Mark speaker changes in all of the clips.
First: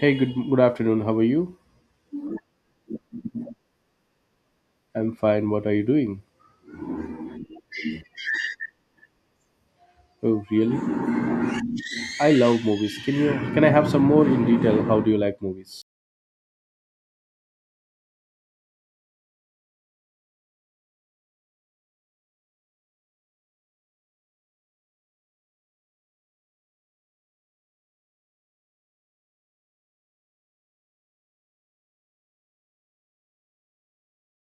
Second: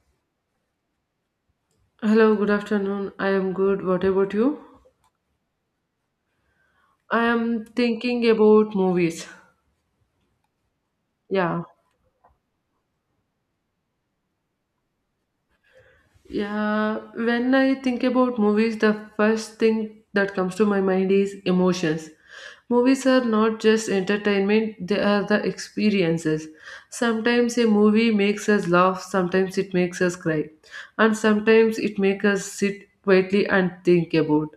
Speaker 1: Hey, good afternoon. How are you?
Speaker 2: Hello, good afternoon. I am good. What about you?
Speaker 1: I'm fine. What are you doing?
Speaker 2: I am thinking about movies.
Speaker 1: Oh, really?
Speaker 2: Yeah.
Speaker 1: I love movies. Can I have some more in detail? How do you like movies?
Speaker 2: Yeah. When I think about movies, the first thing that comes to my mind is emotions. Movies are not just entertainment, they are the experiences. Sometimes a movie makes us laugh, sometimes it makes us cry, and sometimes it makes us sit quietly and think about.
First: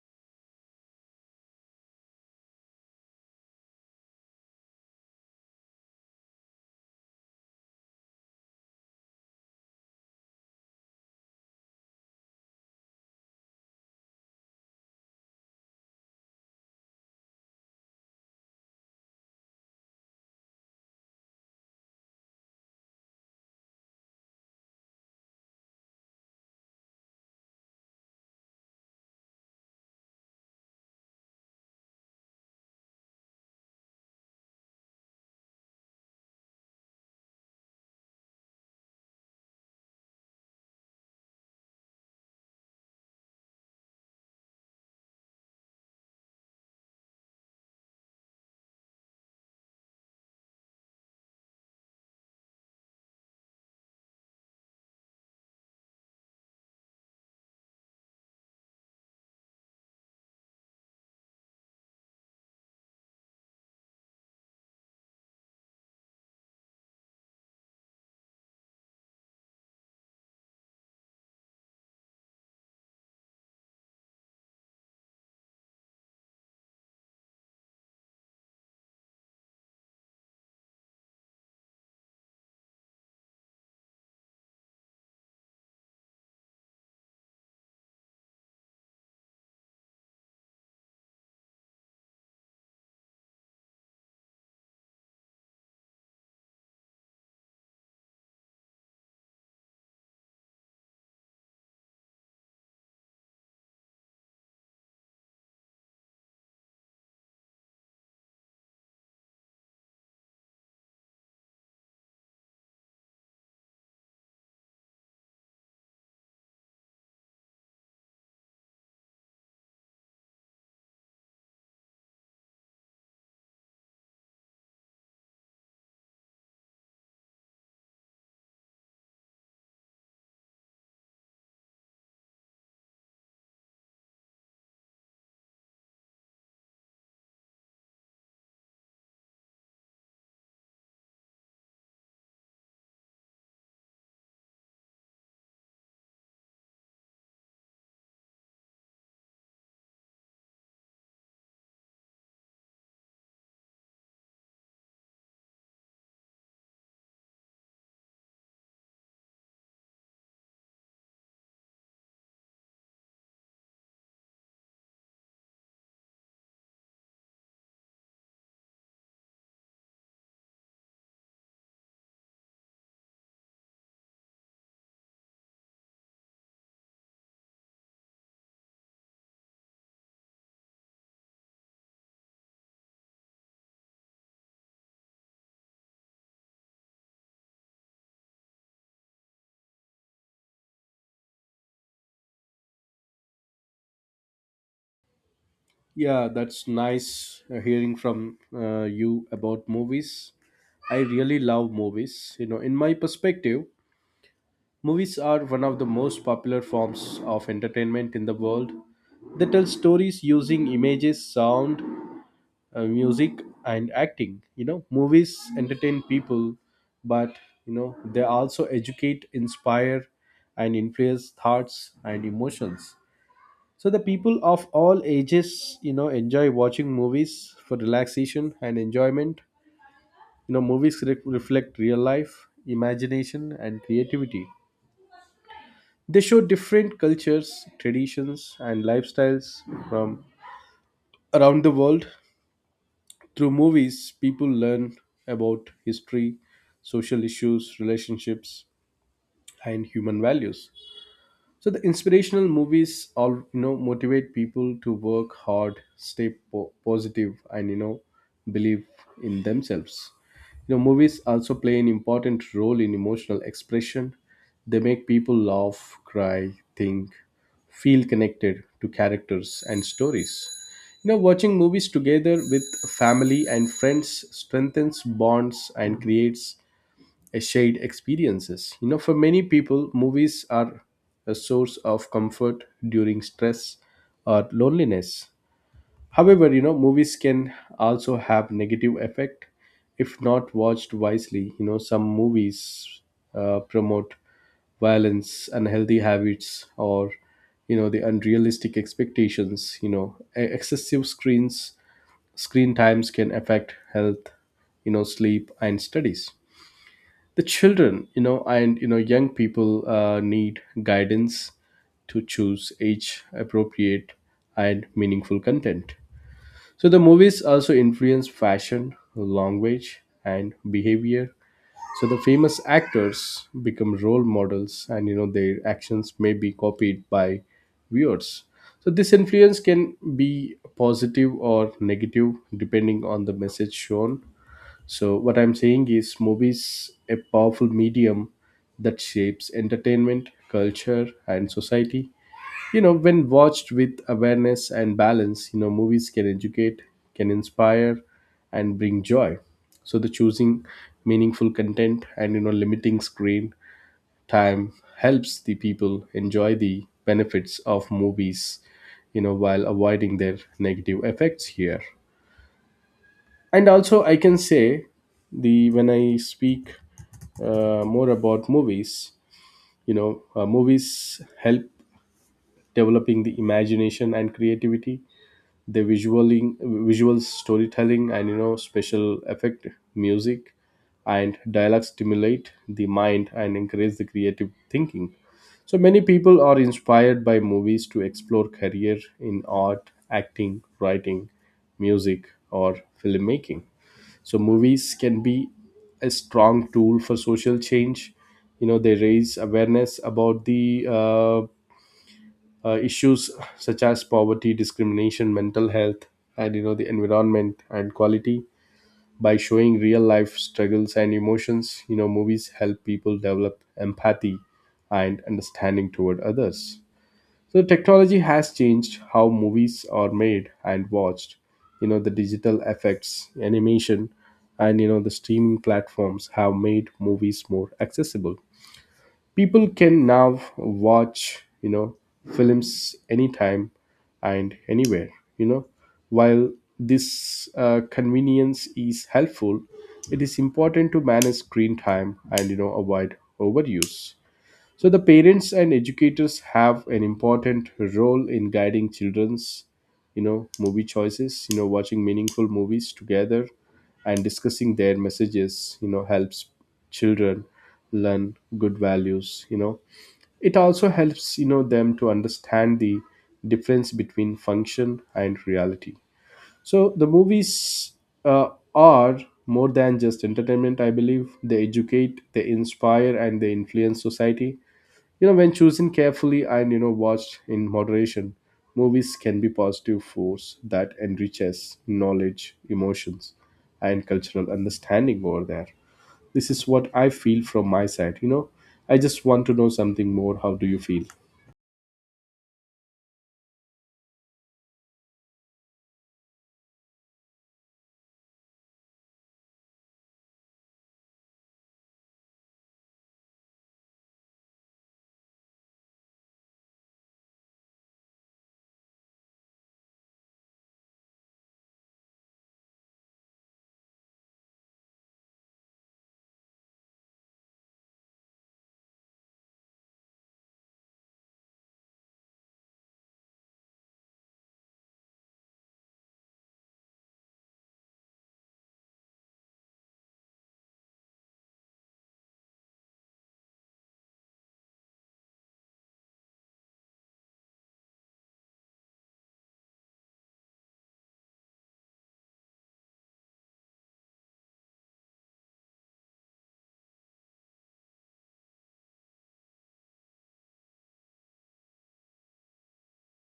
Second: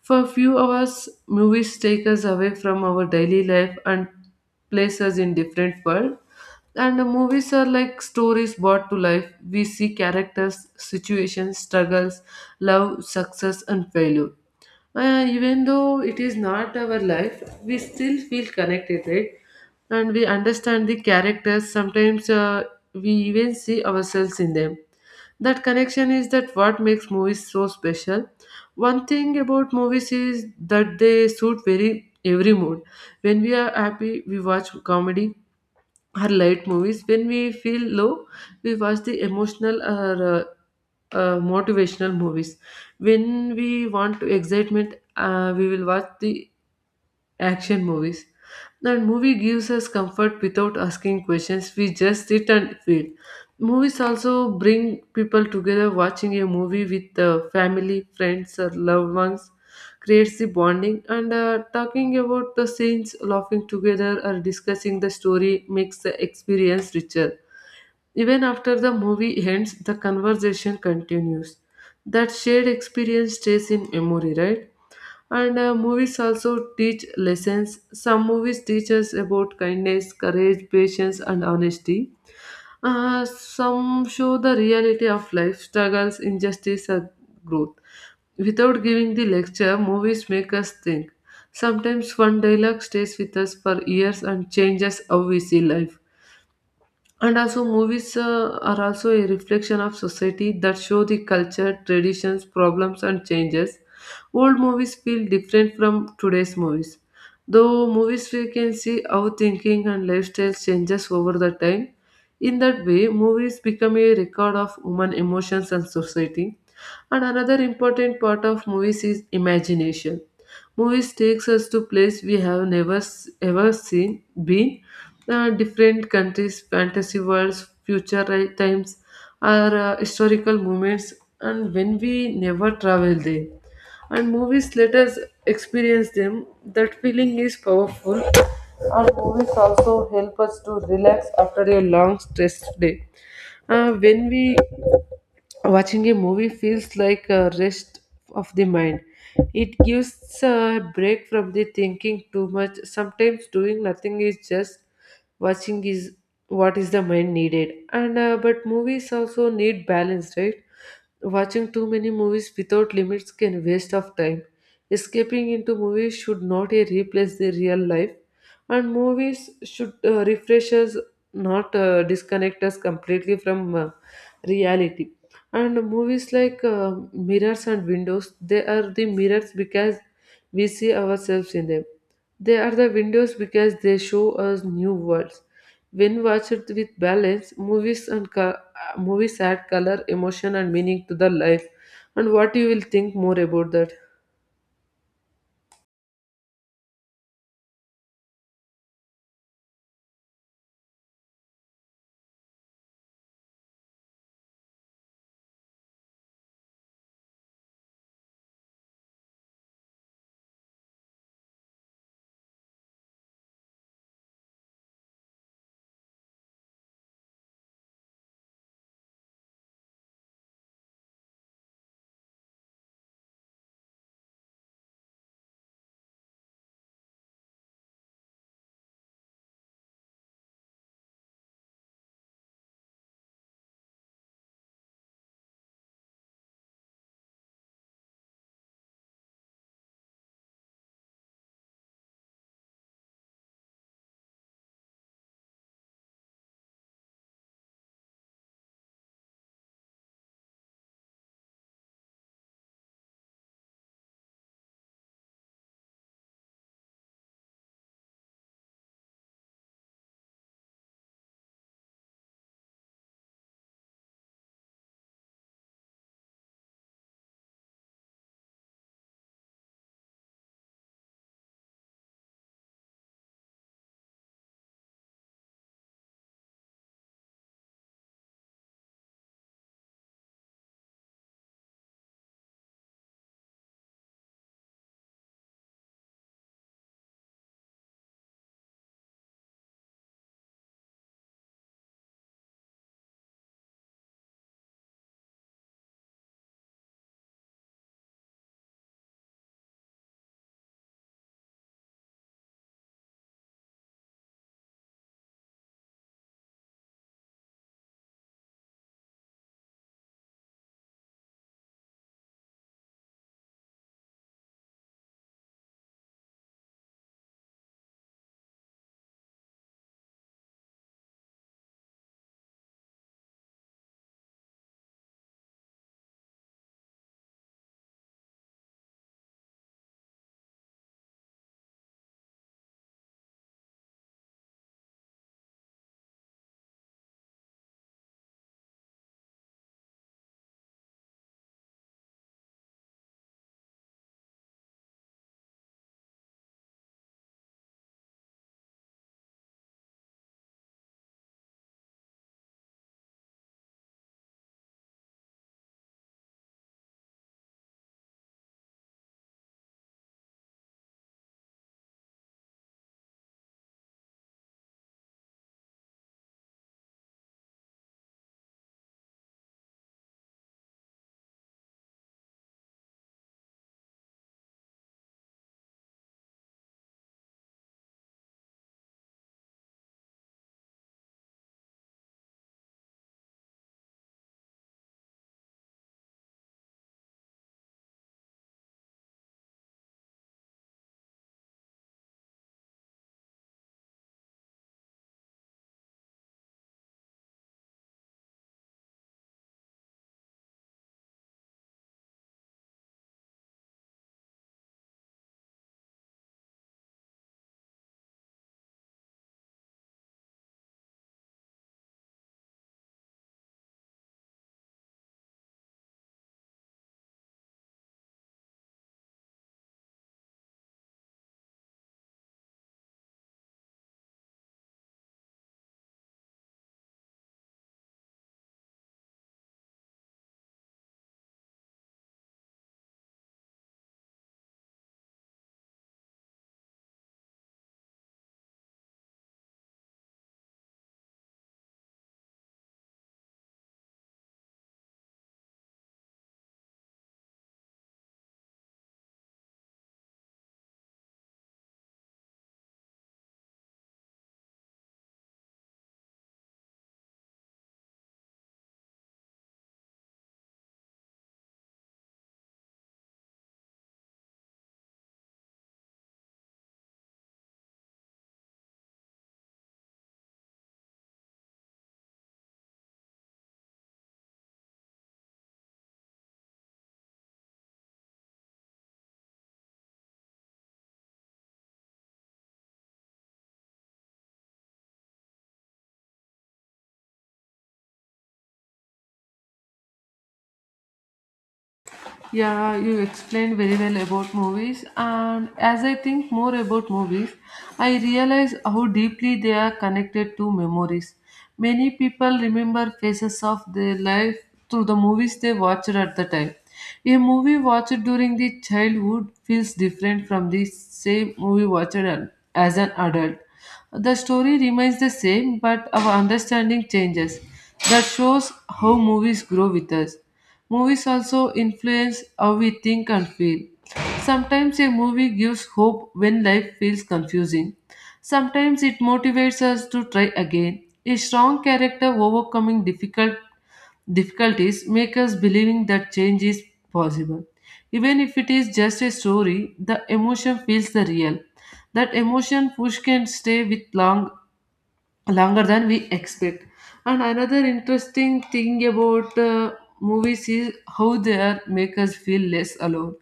Speaker 2: For a few hours, movies take us away from our daily life and place us in different world. And the movies are like stories brought to life. We see characters, situations, struggles, love, success, and failure. Even though it is not our life, we still feel connected, right? And we understand the characters. Sometimes we even see ourselves in them. That connection is that what makes movies so special. One thing about movies is that they suit very every mood. When we are happy, we watch comedy or light movies. When we feel low, we watch the emotional or motivational movies. When we want to excitement, we will watch the action movies. That movie gives us comfort without asking questions. We just sit and feel. Movies also bring people together. Watching a movie with the family, friends, or loved ones creates the bonding. And talking about the scenes, laughing together, or discussing the story makes the experience richer. Even after the movie ends, the conversation continues. That shared experience stays in memory, right? And movies also teach lessons. Some movies teach us about kindness, courage, patience, and honesty. Some show the reality of life, struggles, injustice, and growth. Without giving the lecture, movies make us think. Sometimes one dialogue stays with us for years and changes how we see life. And also, movies are also a reflection of society that show the culture, traditions, problems, and changes. Old movies feel different from today's movies. Though movies we can see how thinking and lifestyle changes over the time. In that way, movies become a record of human emotions and society. And another important part of movies is imagination. Movies takes us to place we have never ever seen, been, different countries, fantasy worlds, future times, or historical moments, and when we never travel there. And movies let us experience them. That feeling is powerful. And movies also help us to relax after a long stressed day. When we watching a movie feels like a rest of the mind. It gives a break from the thinking too much. Sometimes doing nothing is just watching is what is the mind needed. And but movies also need balance, right? Watching too many movies without limits can waste of time. Escaping into movies should not replace the real life, and movies should refresh us, not disconnect us completely from reality. And movies like mirrors and windows. They are the mirrors because we see ourselves in them. They are the windows because they show us new worlds. When watched with balance, movies and movies add color, emotion, and meaning to the life. And what you will think more about that?
Speaker 1: Yeah, that's nice hearing from you about movies. I really love movies. In my perspective, movies are one of the most popular forms of entertainment in the world. They tell stories using images, sound, music, and acting. Movies entertain people, but they also educate, inspire, and influence thoughts and emotions. So the people of all ages enjoy watching movies for relaxation and enjoyment. Movies reflect real life, imagination, and creativity. They show different cultures, traditions, and lifestyles from around the world. Through movies, people learn about history, social issues, relationships, and human values. So the inspirational movies all motivate people to work hard, stay positive, and believe in themselves. You know, movies also play an important role in emotional expression. They make people laugh, cry, think, feel connected to characters and stories. Watching movies together with family and friends strengthens bonds and creates a shared experiences. For many people movies are a source of comfort during stress or loneliness. However, movies can also have negative effect if not watched wisely. Some movies promote violence, unhealthy habits, or the unrealistic expectations. Excessive screen times can affect health, sleep, and studies. The children, and young people need guidance to choose age appropriate and meaningful content. So the movies also influence fashion, language, and behavior. So the famous actors become role models, and their actions may be copied by viewers. So this influence can be positive or negative depending on the message shown. So what I'm saying is movies a powerful medium that shapes entertainment, culture, and society. You know, when watched with awareness and balance, movies can educate, can inspire, and bring joy. So the choosing meaningful content and limiting screen time helps the people enjoy the benefits of movies, while avoiding their negative effects here. And also I can say, the when I speak more about movies, movies help developing the imagination and creativity. The visual storytelling and special effect, music, and dialogue stimulate the mind and encourage the creative thinking. So many people are inspired by movies to explore career in art, acting, writing, music, or filmmaking. So movies can be a strong tool for social change. They raise awareness about the issues such as poverty, discrimination, mental health, and the environment and quality. By showing real life struggles and emotions, movies help people develop empathy and understanding toward others. So technology has changed how movies are made and watched. You know, the digital effects, animation, and the streaming platforms have made movies more accessible. People can now watch, films anytime and anywhere. You know, while this convenience is helpful, it is important to manage screen time and avoid overuse. So, the parents and educators have an important role in guiding children's, movie choices. Watching meaningful movies together and discussing their messages, helps children learn good values. It also helps, them to understand the difference between function and reality. So, the movies are more than just entertainment, I believe. They educate, they inspire, and they influence society. When chosen carefully and watched in moderation, movies can be positive force that enriches knowledge, emotions, and cultural understanding over there. This is what I feel from my side. I just want to know something more. How do you feel?
Speaker 2: Yeah, you explained very well about movies, and as I think more about movies, I realize how deeply they are connected to memories. Many people remember phases of their life through the movies they watched at the time. A movie watched during the childhood feels different from the same movie watched as an adult. The story remains the same, but our understanding changes. That shows how movies grow with us. Movies also influence how we think and feel. Sometimes a movie gives hope when life feels confusing. Sometimes it motivates us to try again. A strong character overcoming difficulties make us believing that change is possible. Even if it is just a story, the emotion feels the real. That emotion push can stay with longer than we expect. And another interesting thing about movies is how they make us feel less alone.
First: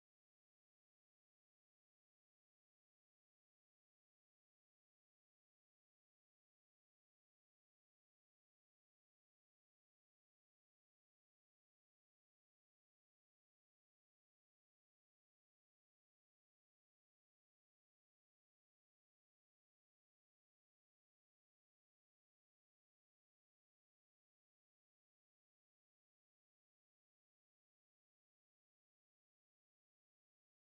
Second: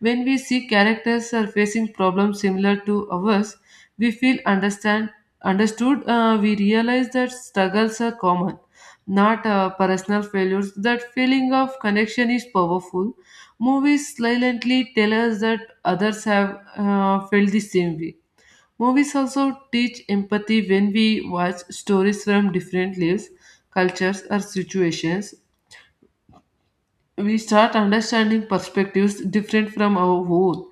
Speaker 2: When we see characters are facing problems similar to ours, we feel understand understood. We realize that struggles are common, not personal failures. That feeling of connection is powerful. Movies silently tell us that others have felt the same way. Movies also teach empathy when we watch stories from different lives, cultures, or situations. We start understanding perspectives different from our own.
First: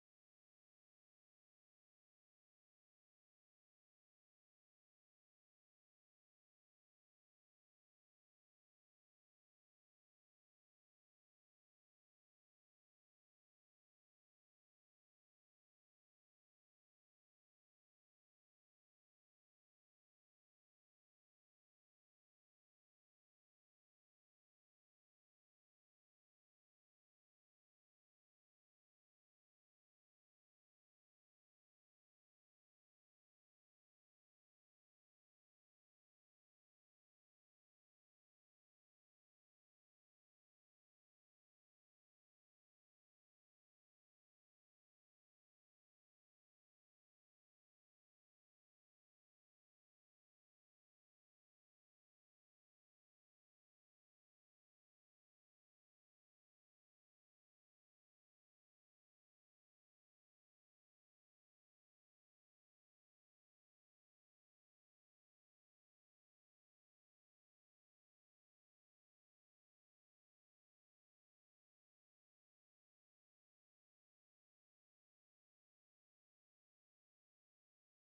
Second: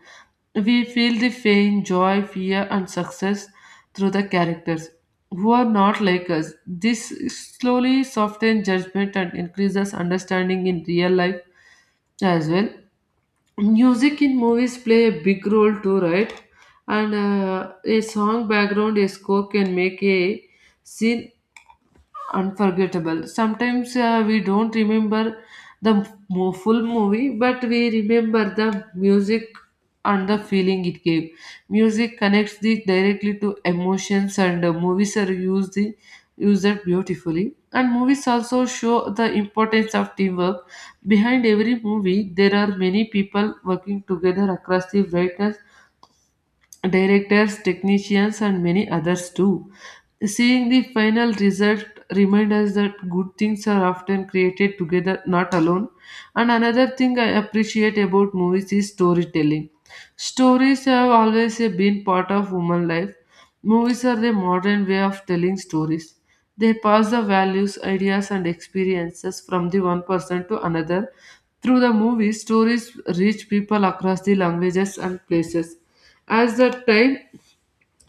Speaker 2: We feel the pain, joy, fear, and success through the characters who are not like us. This slowly softens judgment and increases understanding in real life as well. Music in movies play a big role too, right? And a song, background, a score can make a scene unforgettable. Sometimes we don't remember the full movie, but we remember the music and the feeling it gave. Music connects the directly to emotions, and movies are used the use that beautifully. And movies also show the importance of teamwork. Behind every movie, there are many people working together across the writers, directors, technicians, and many others too. Seeing the final result reminds us that good things are often created together, not alone. And another thing I appreciate about movies is storytelling. Stories have always been part of human life. Movies are the modern way of telling stories. They pass the values, ideas, and experiences from the one person to another. Through the movies, stories reach people across the languages and places. As the time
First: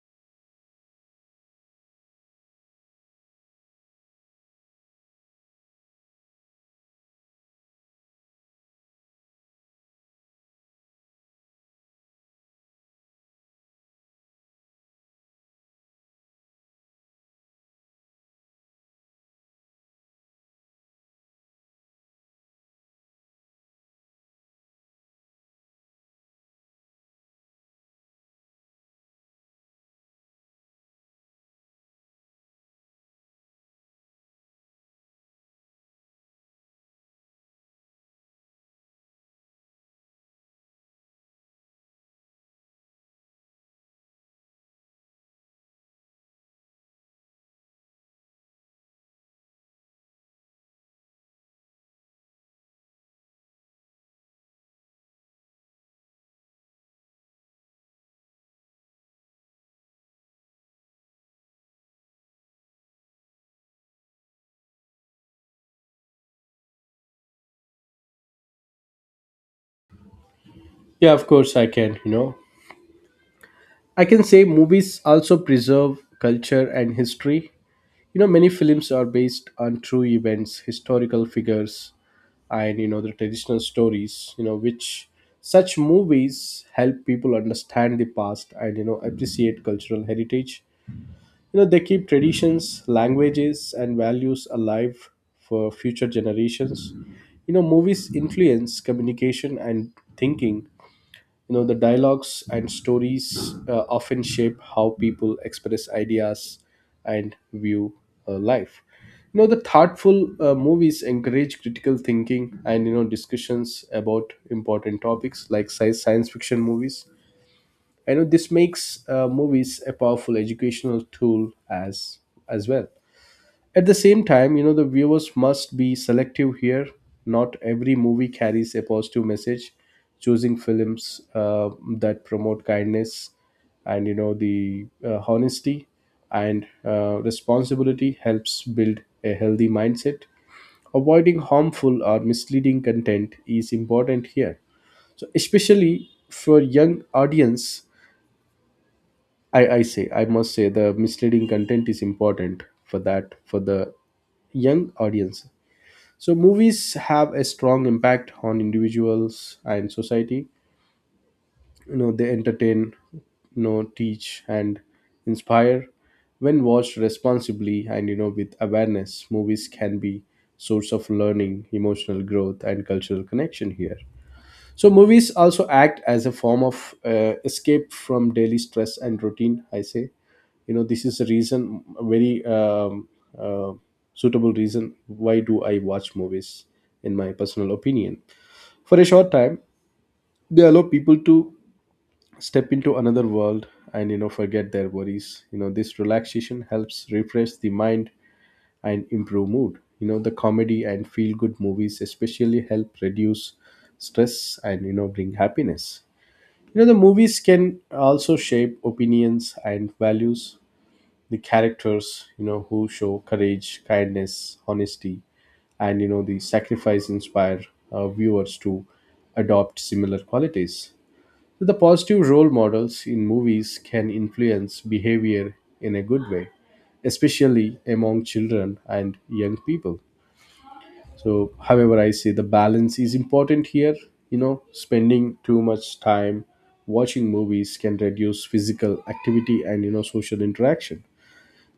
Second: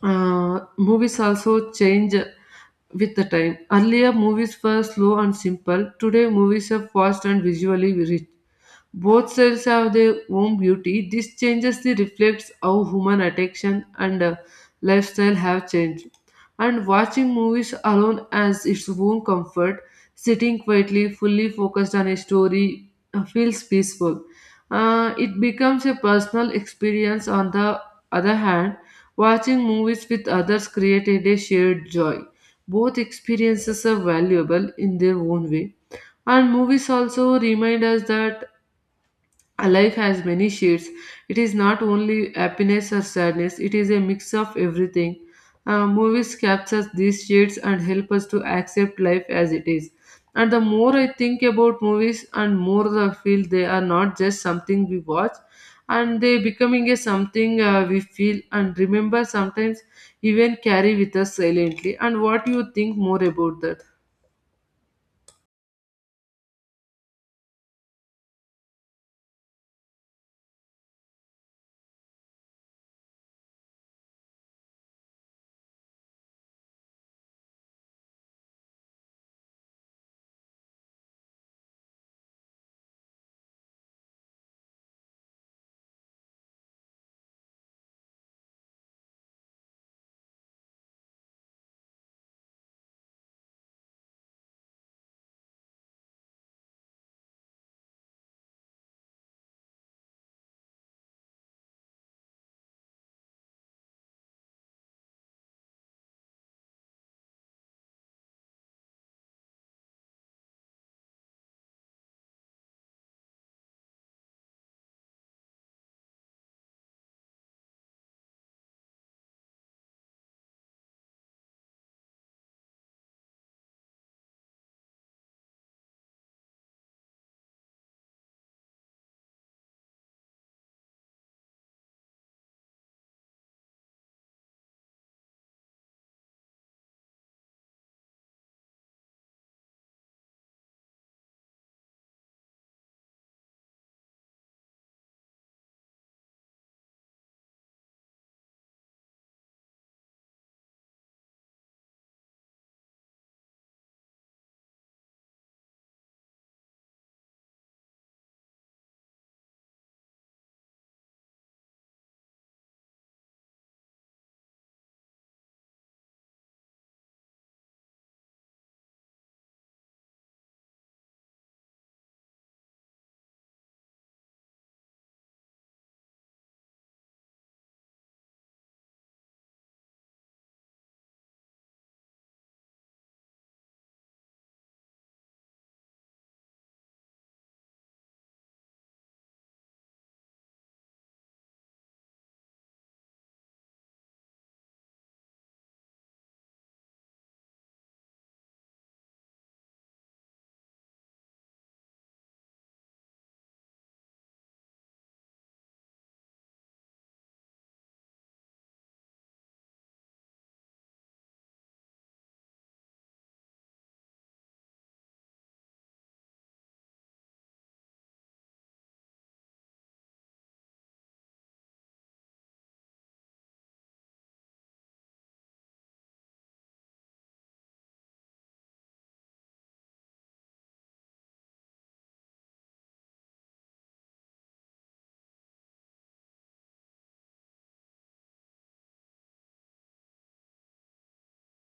Speaker 2: movies also change with the time. Earlier movies were slow and simple. Today movies are fast and visually rich. Both sides have their own beauty. This changes the reflects how human attention and lifestyle have changed. And watching movies alone as its own comfort, sitting quietly, fully focused on a story, feels peaceful. It becomes a personal experience. On the other hand, watching movies with others created a shared joy. Both experiences are valuable in their own way. And movies also remind us that life has many shades. It is not only happiness or sadness, it is a mix of everything. Movies capture these shades and help us to accept life as it is. And the more I think about movies, and more I feel they are not just something we watch, and they becoming a something we feel and remember sometimes even carry with us silently. And what you think more about that?
Speaker 1: Yeah, of course I can. I can say movies also preserve culture and history. Many films are based on true events, historical figures, and the traditional stories, which such movies help people understand the past and appreciate cultural heritage. They keep traditions, languages, and values alive for future generations. Movies influence communication and thinking. The dialogues and stories often shape how people express ideas and view life. The thoughtful movies encourage critical thinking and discussions about important topics like science fiction movies. I know this makes movies a powerful educational tool as well. At the same time, the viewers must be selective here. Not every movie carries a positive message. Choosing films that promote kindness and, the honesty and responsibility helps build a healthy mindset. Avoiding harmful or misleading content is important here. So, especially for young audience, I must say the misleading content is important for that for the young audience. So movies have a strong impact on individuals and society. They entertain, teach, and inspire. When watched responsibly and with awareness, movies can be source of learning, emotional growth, and cultural connection here. So movies also act as a form of escape from daily stress and routine. I say, this is a reason, a very uh, suitable reason why do I watch movies, in my personal opinion. For a short time, they allow people to step into another world and forget their worries. You know, this relaxation helps refresh the mind and improve mood. You know, the comedy and feel good movies especially help reduce stress and bring happiness. The movies can also shape opinions and values. The characters, who show courage, kindness, honesty, and, the sacrifice inspire viewers to adopt similar qualities. So the positive role models in movies can influence behavior in a good way, especially among children and young people. So however I say the balance is important here. Spending too much time watching movies can reduce physical activity and social interaction.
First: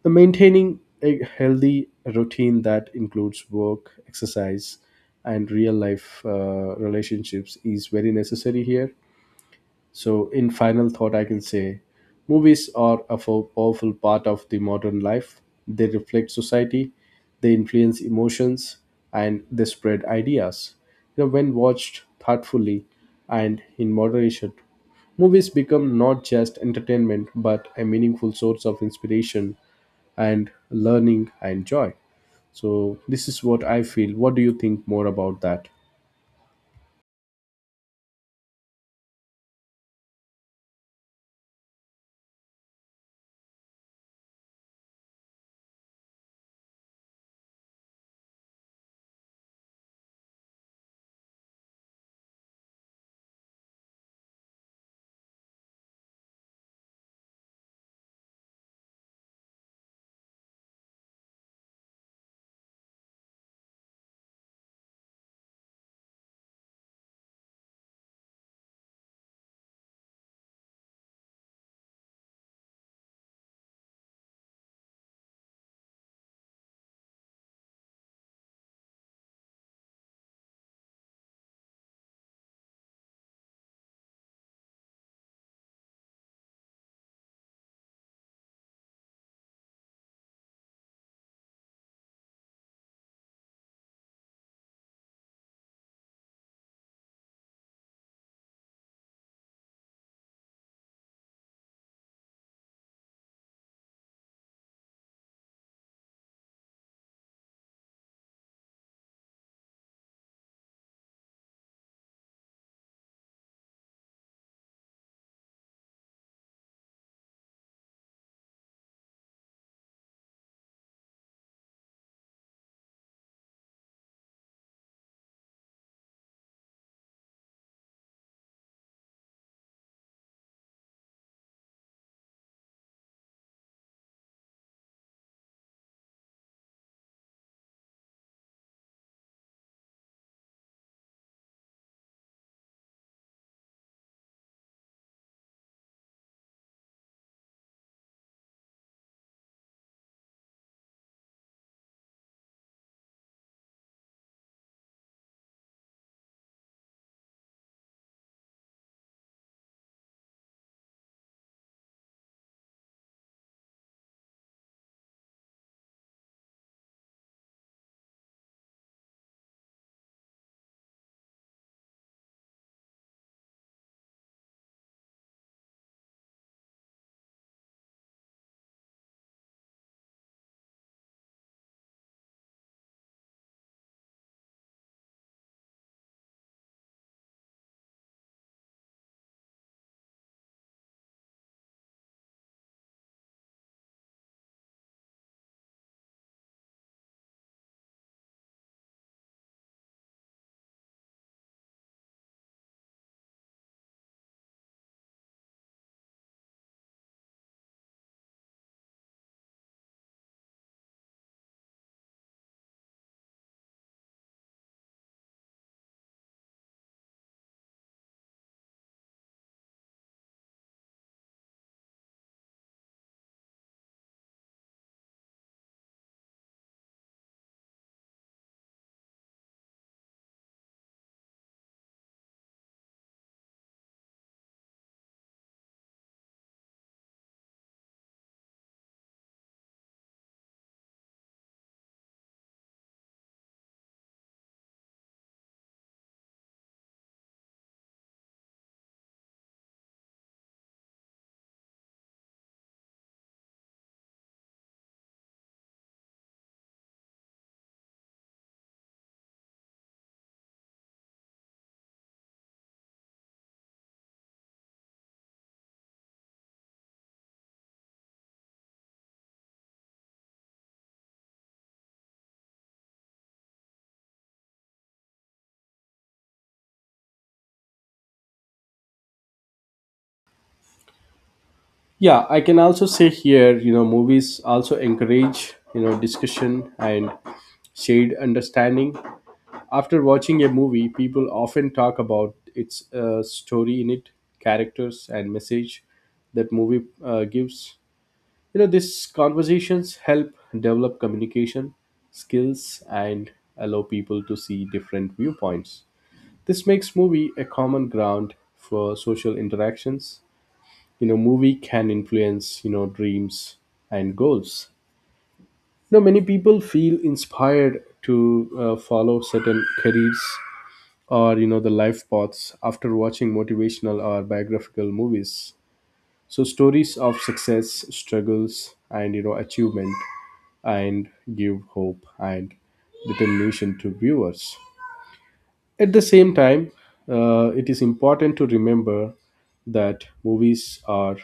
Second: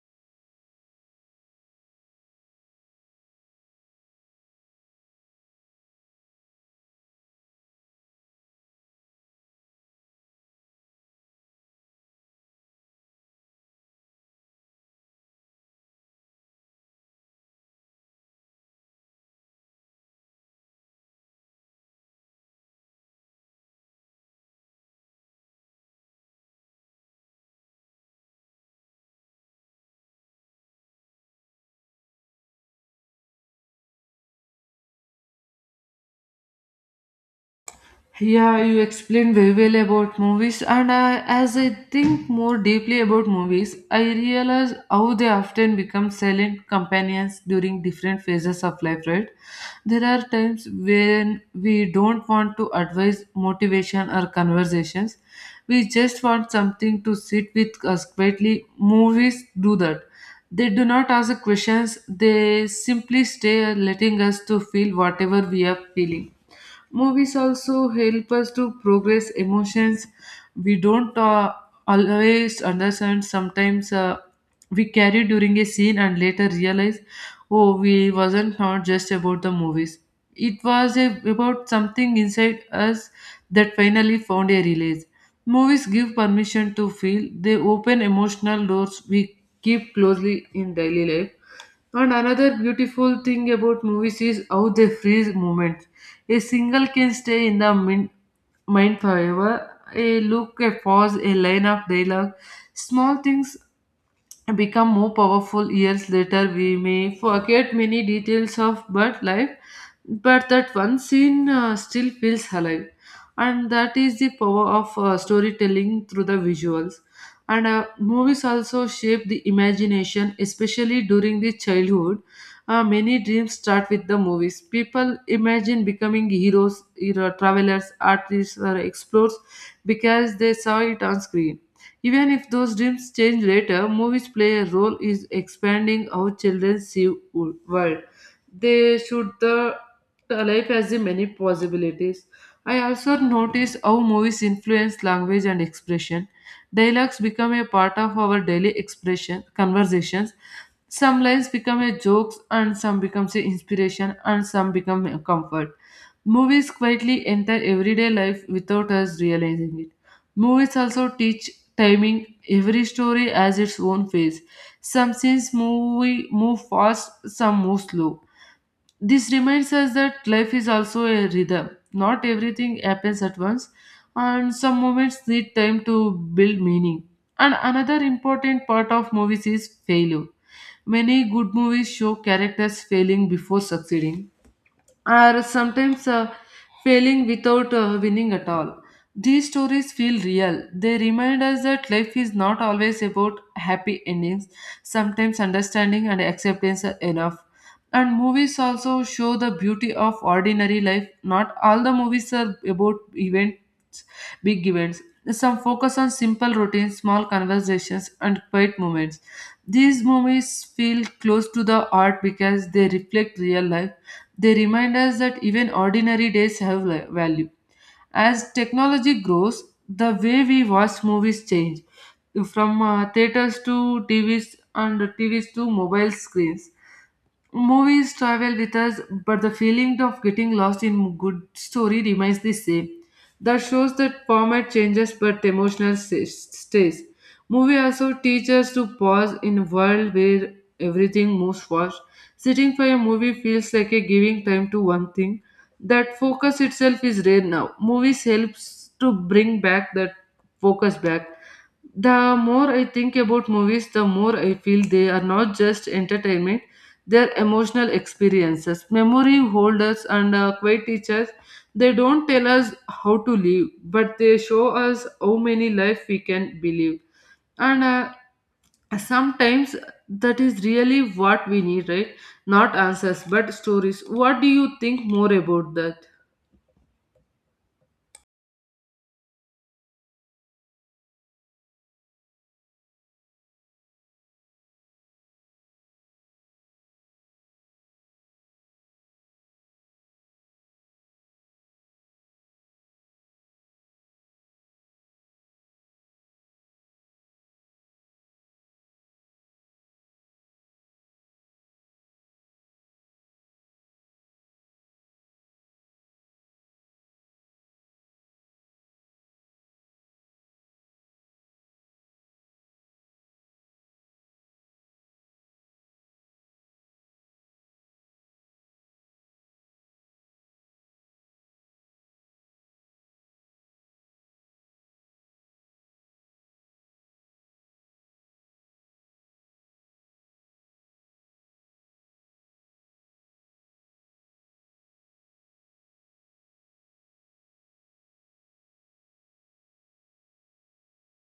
Speaker 1: The maintaining a healthy routine that includes work, exercise, and real life relationships is very necessary here. So, in final thought, I can say movies are a powerful part of the modern life. They reflect society, they influence emotions, and they spread ideas. You know, when watched thoughtfully and in moderation, movies become not just entertainment but a meaningful source of inspiration and learning and joy. So, this is what I feel. What do you think more about that?
Speaker 2: Yeah, you explained very well about movies, and as I think more deeply about movies, I realize how they often become silent companions during different phases of life, right? There are times when we don't want to advise motivation or conversations, we just want something to sit with us quietly. Movies do that. They do not ask questions, they simply stay letting us to feel whatever we are feeling. Movies also help us to progress emotions we don't always understand. Sometimes we carry during a scene and later realize, oh, we wasn't not just about the movies. It was a, about something inside us that finally found a release. Movies give permission to feel. They open emotional doors we keep closely in daily life. And another beautiful thing about movies is how they freeze moments. A single can stay in the mind forever. A look, a pause, a line of dialogue. Small things become more powerful years later. We may forget many details of bird life, but that one scene still feels alive. And that is the power of storytelling through the visuals. And movies also shape the imagination, especially during the childhood. Many dreams start with the movies. People imagine becoming hero, travelers, artists, or explorers because they saw it on screen. Even if those dreams change later, movies play a role in expanding how children see world. They should the life has the many possibilities. I also notice how movies influence language and expression. Dialogues become a part of our daily expression conversations. Some lines become a jokes, and some becomes a inspiration, and some become a comfort. Movies quietly enter everyday life without us realizing it. Movies also teach timing. Every story has its own pace. Some scenes move fast, some move slow. This reminds us that life is also a rhythm. Not everything happens at once, and some moments need time to build meaning. And another important part of movies is failure. Many good movies show characters failing before succeeding are sometimes failing without winning at all. These stories feel real. They remind us that life is not always about happy endings. Sometimes understanding and acceptance are enough. And movies also show the beauty of ordinary life. Not all the movies are about events, big events. Some focus on simple routines, small conversations, and quiet moments. These movies feel close to the art because they reflect real life. They remind us that even ordinary days have value. As technology grows, the way we watch movies change from theaters to TVs and TVs to mobile screens. Movies travel with us, but the feeling of getting lost in good story remains the same. That shows that format changes, but emotional stays. Movie also teaches to pause in a world where everything moves fast. Sitting for a movie feels like a giving time to one thing. That focus itself is rare now. Movies helps to bring back that focus back. The more I think about movies, the more I feel they are not just entertainment their emotional experiences. Memory holders and quiet teachers, they don't tell us how to live, but they show us how many life we can believe. And sometimes that is really what we need, right? Not answers, but stories. What do you think more about that?
Speaker 1: Yeah, I can also say here, movies also encourage discussion and shared understanding. After watching a movie, people often talk about its story in it, characters, and message that movie gives. These conversations help develop communication skills and allow people to see different viewpoints. This makes movie a common ground for social interactions. Movie can influence dreams and goals. Many people feel inspired to follow certain careers or the life paths after watching motivational or biographical movies. So stories of success, struggles, and achievement and give hope and determination to viewers. At the same time, it is important to remember that movies are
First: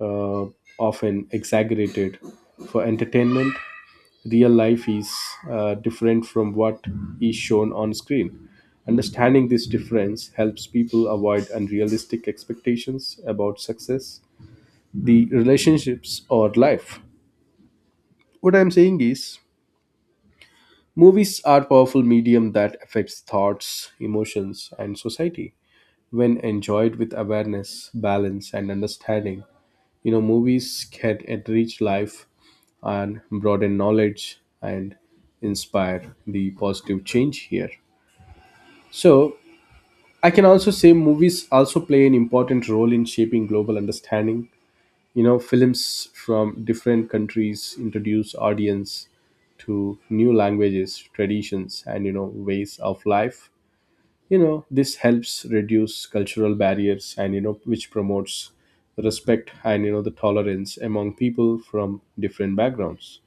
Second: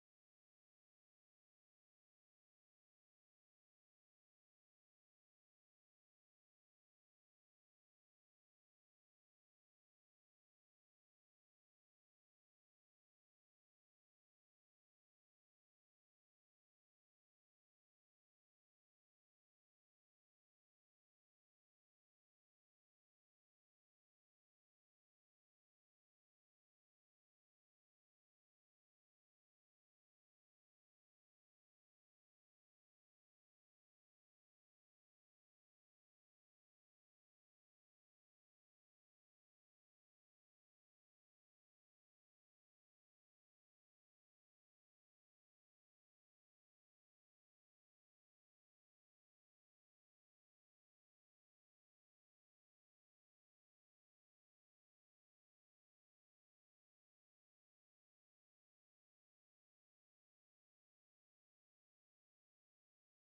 Speaker 1: uh, often exaggerated for entertainment. Real life is different from what is shown on screen. Understanding this difference helps people avoid unrealistic expectations about success, the relationships, or life. What I'm saying is, movies are powerful medium that affects thoughts, emotions, and society, when enjoyed with awareness, balance, and understanding. Movies can enrich life and broaden knowledge and inspire the positive change here. So, I can also say movies also play an important role in shaping global understanding. You know, films from different countries introduce audience to new languages, traditions, and ways of life. This helps reduce cultural barriers and which promotes respect and the tolerance among people from different backgrounds.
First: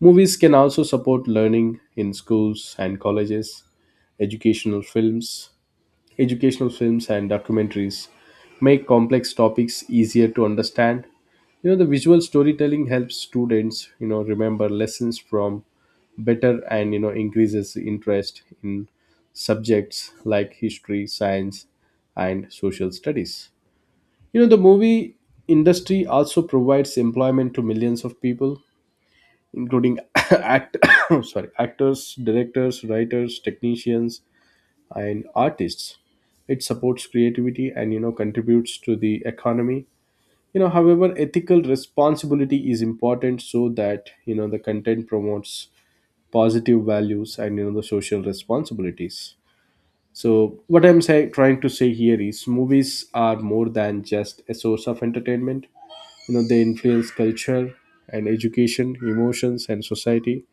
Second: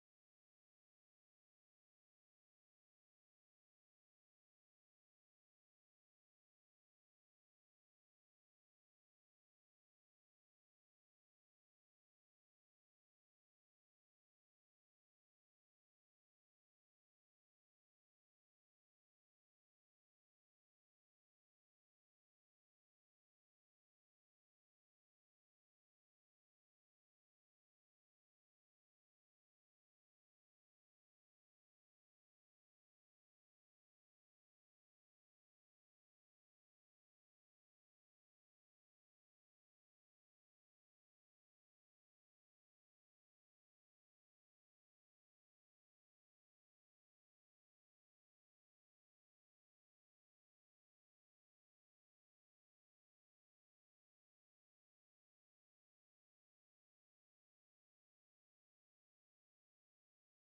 Speaker 1: Movies can also support learning in schools and colleges. Educational films educational films and documentaries make complex topics easier to understand. The visual storytelling helps students remember lessons from better and increases interest in subjects like history, science, and social studies. The movie industry also provides employment to millions of people, including act sorry, actors, directors, writers, technicians, and artists. It supports creativity and contributes to the economy. However, ethical responsibility is important so that the content promotes positive values and the social responsibilities. So what I'm trying to say here is movies are more than just a source of entertainment. They influence culture and education, emotions, and society.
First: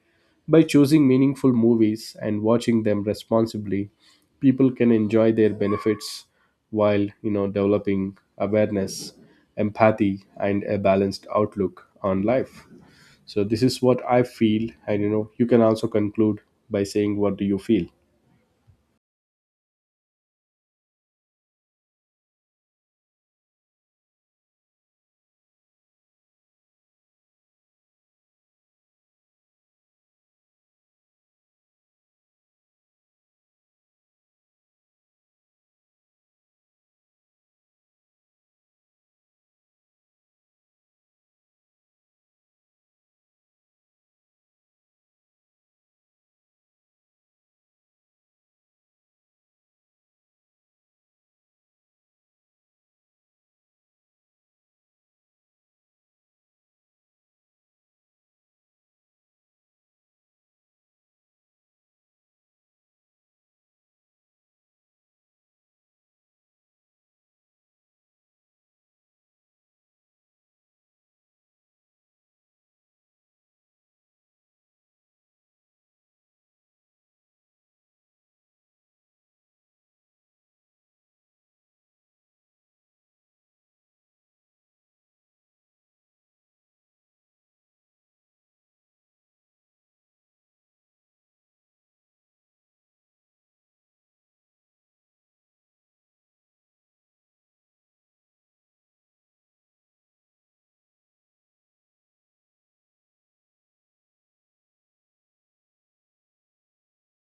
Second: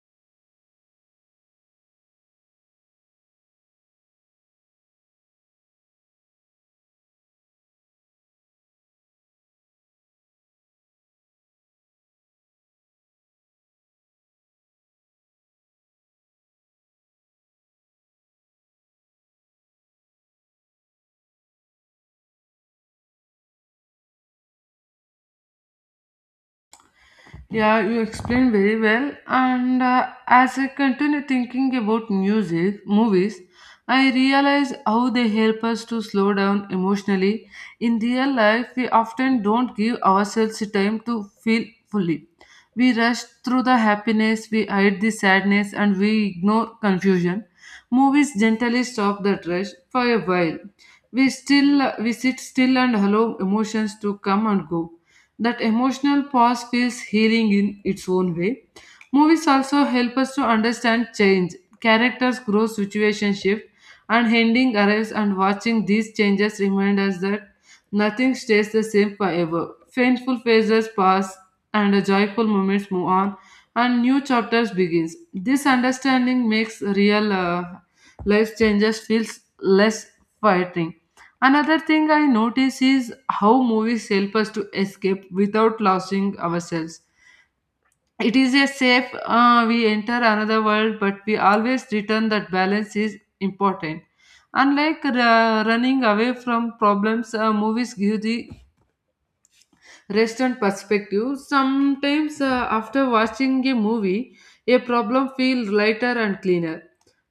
Speaker 1: By choosing meaningful movies and watching them responsibly, people can enjoy their benefits while developing awareness, empathy, and a balanced outlook on life. So this is what I feel, and you can also conclude by saying what do you feel.
Speaker 2: Yeah, you explained very well. And as I continue thinking about music, movies, I realize how they help us to slow down emotionally. In real life, we often don't give ourselves time to feel fully. We rush through the happiness, we hide the sadness, and we ignore confusion. Movies gently stop that rush for a while. We sit still and allow emotions to come and go. That emotional pause feels healing in its own way. Movies also help us to understand change. Characters grow, situations shift, and ending arrives. And watching these changes remind us that nothing stays the same forever. Painful phases pass, and the joyful moments move on, and new chapters begins. This understanding makes real life changes feels less frightening. Another thing I notice is how movies help us to escape without losing ourselves. It is a safe, we enter another world, but we always return that balance is important. Unlike running away from problems, movies give the rest and perspective. Sometimes, after watching a movie, a problem feels lighter and cleaner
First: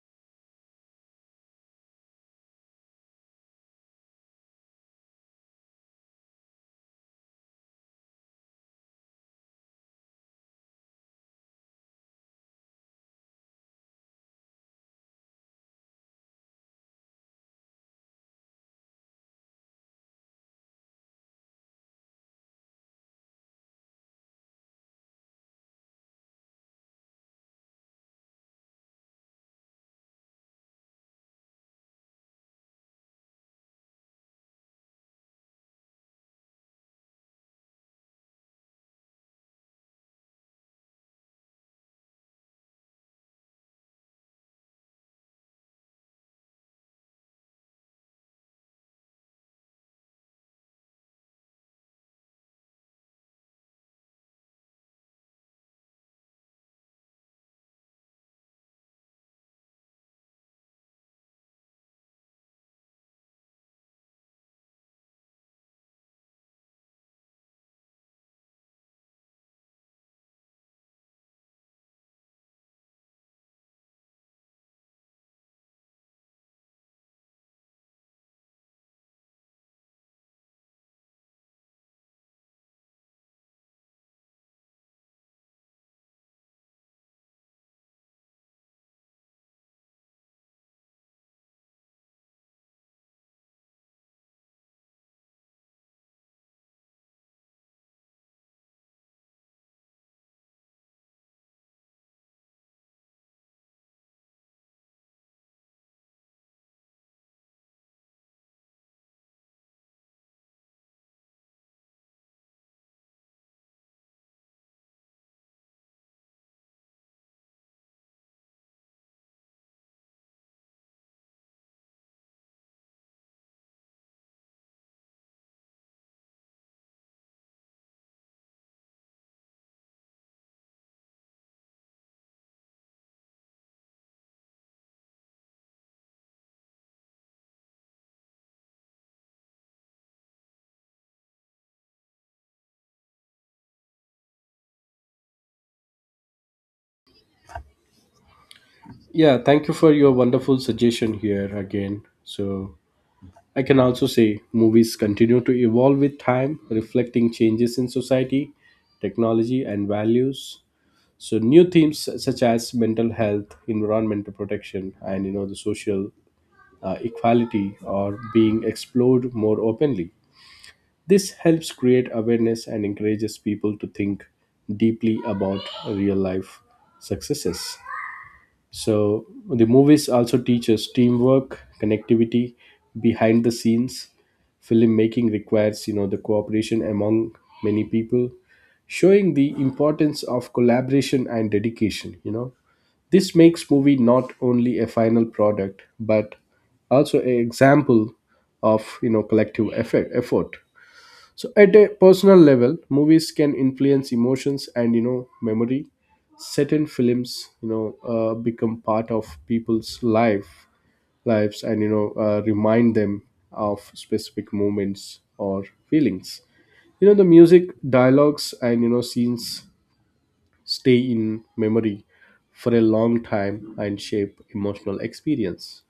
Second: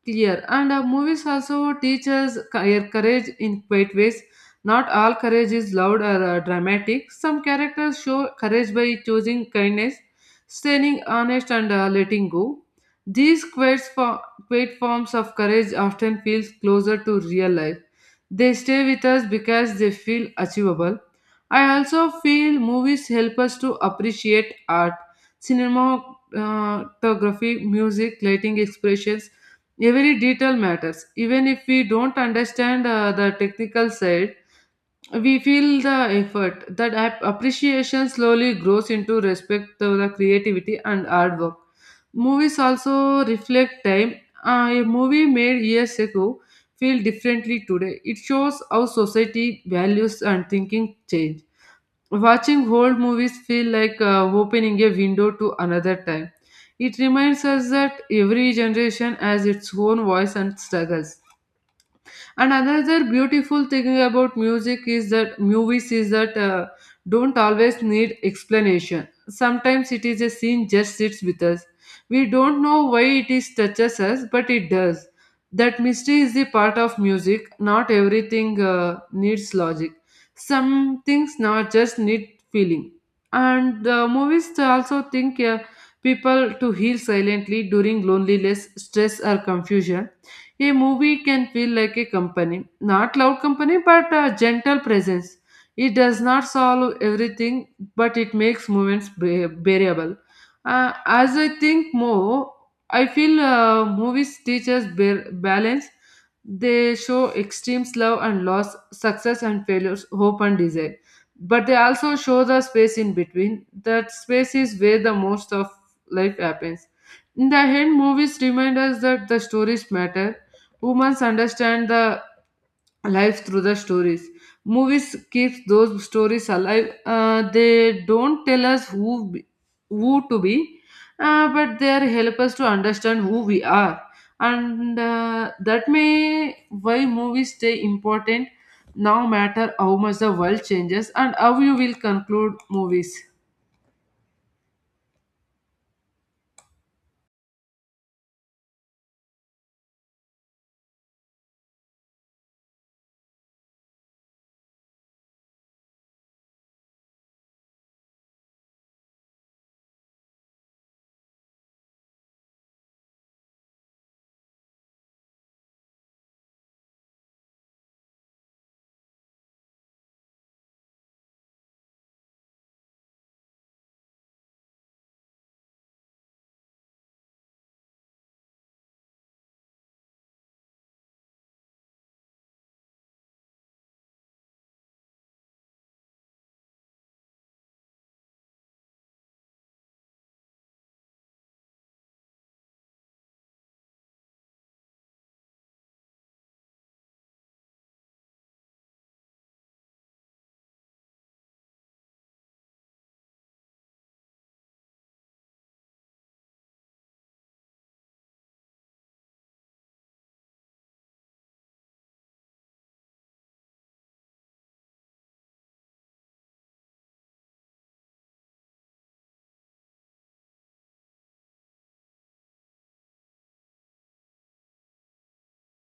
Speaker 2: clear and movies also teach us courage in quiet ways. Not all courage is loud or dramatic. Some characters show courage by choosing kindness, staying honest and letting go. These quiet forms of courage often feel closer to real life. They stay with us because they feel achievable. I also feel movies help us to appreciate art, cinematography, music, lighting, expressions. Every detail matters. Even if we don't understand the technical side, we feel the effort. That appreciation slowly grows into respect to the creativity and hard work. Movies also reflect time. A movie made years ago feel differently today. It shows how society values and thinking change. Watching old movies feel like opening a window to another time. It reminds us that every generation has its own voice and struggles. And another beautiful thing about music is that movies is that don't always need explanation. Sometimes it is a scene just sits with us. We don't know why it is touches us, but it does. That mystery is the part of music. Not everything needs logic. Some things now just need feeling. And movies also think people to heal silently during loneliness, stress or confusion. A movie can feel like a company, not loud company, but a gentle presence. It does not solve everything, but it makes movements bearable. As I think more, I feel movies teach us balance. They show extremes: love and loss, success and failures, hope and desire. But they also show the space in between. That space is where the most of life happens. In the end, movies remind us that the stories matter. Humans understand the life through the stories. Movies keeps those stories alive. They don't tell us who to be, but they are help us to understand who we are, and that may why movies stay important. Now matter how much the world changes and how you will conclude movies.
Speaker 1: Yeah, thank you for your wonderful suggestion here again. So I can also say movies continue to evolve with time, reflecting changes in society, technology, and values. So new themes such as mental health, environmental protection, and the social equality are being explored more openly. This helps create awareness and encourages people to think deeply about real life successes. So the movies also teach us teamwork, connectivity, behind the scenes. Filmmaking requires, the cooperation among many people, showing the importance of collaboration and dedication, This makes movie not only a final product but also an example of, collective effort. So at a personal level, movies can influence emotions and memory. Certain films, become part of people's life lives and remind them of specific moments or feelings. The music, dialogues, and scenes stay in memory for a long time and shape emotional experience.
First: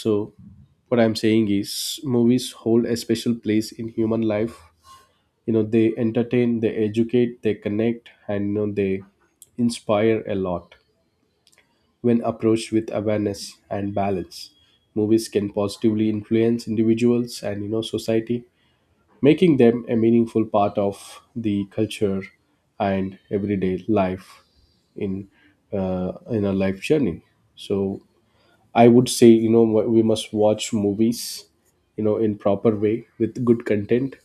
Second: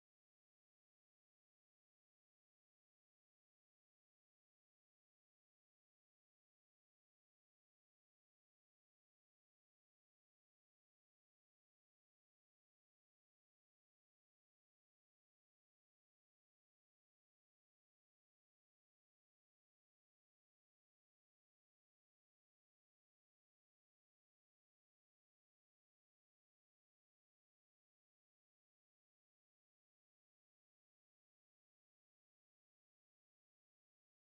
Speaker 1: So what I'm saying is movies hold a special place in human life. They entertain, they educate, they connect, and they inspire a lot. When approached with awareness and balance, movies can positively influence individuals and society, making them a meaningful part of the culture and everyday life. In a life journey. So I would say, we must watch movies, in proper way with good content.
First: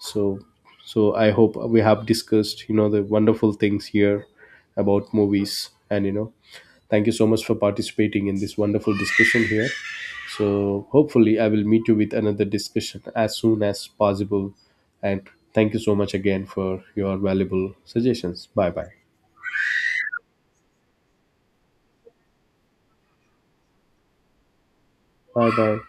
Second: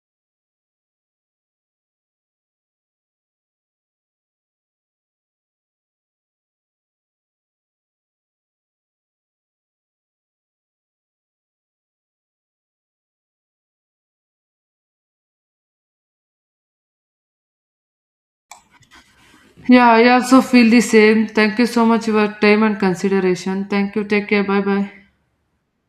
Speaker 1: So so I hope we have discussed, the wonderful things here about movies. And thank you so much for participating in this wonderful discussion here. So hopefully I will meet you with another discussion as soon as possible. And thank you so much again for your valuable suggestions. Bye bye,
Speaker 2: Yeah, I also feel the same. Thank you so much for your time and consideration. Thank you. Take care. Bye bye.
Speaker 1: bye bye.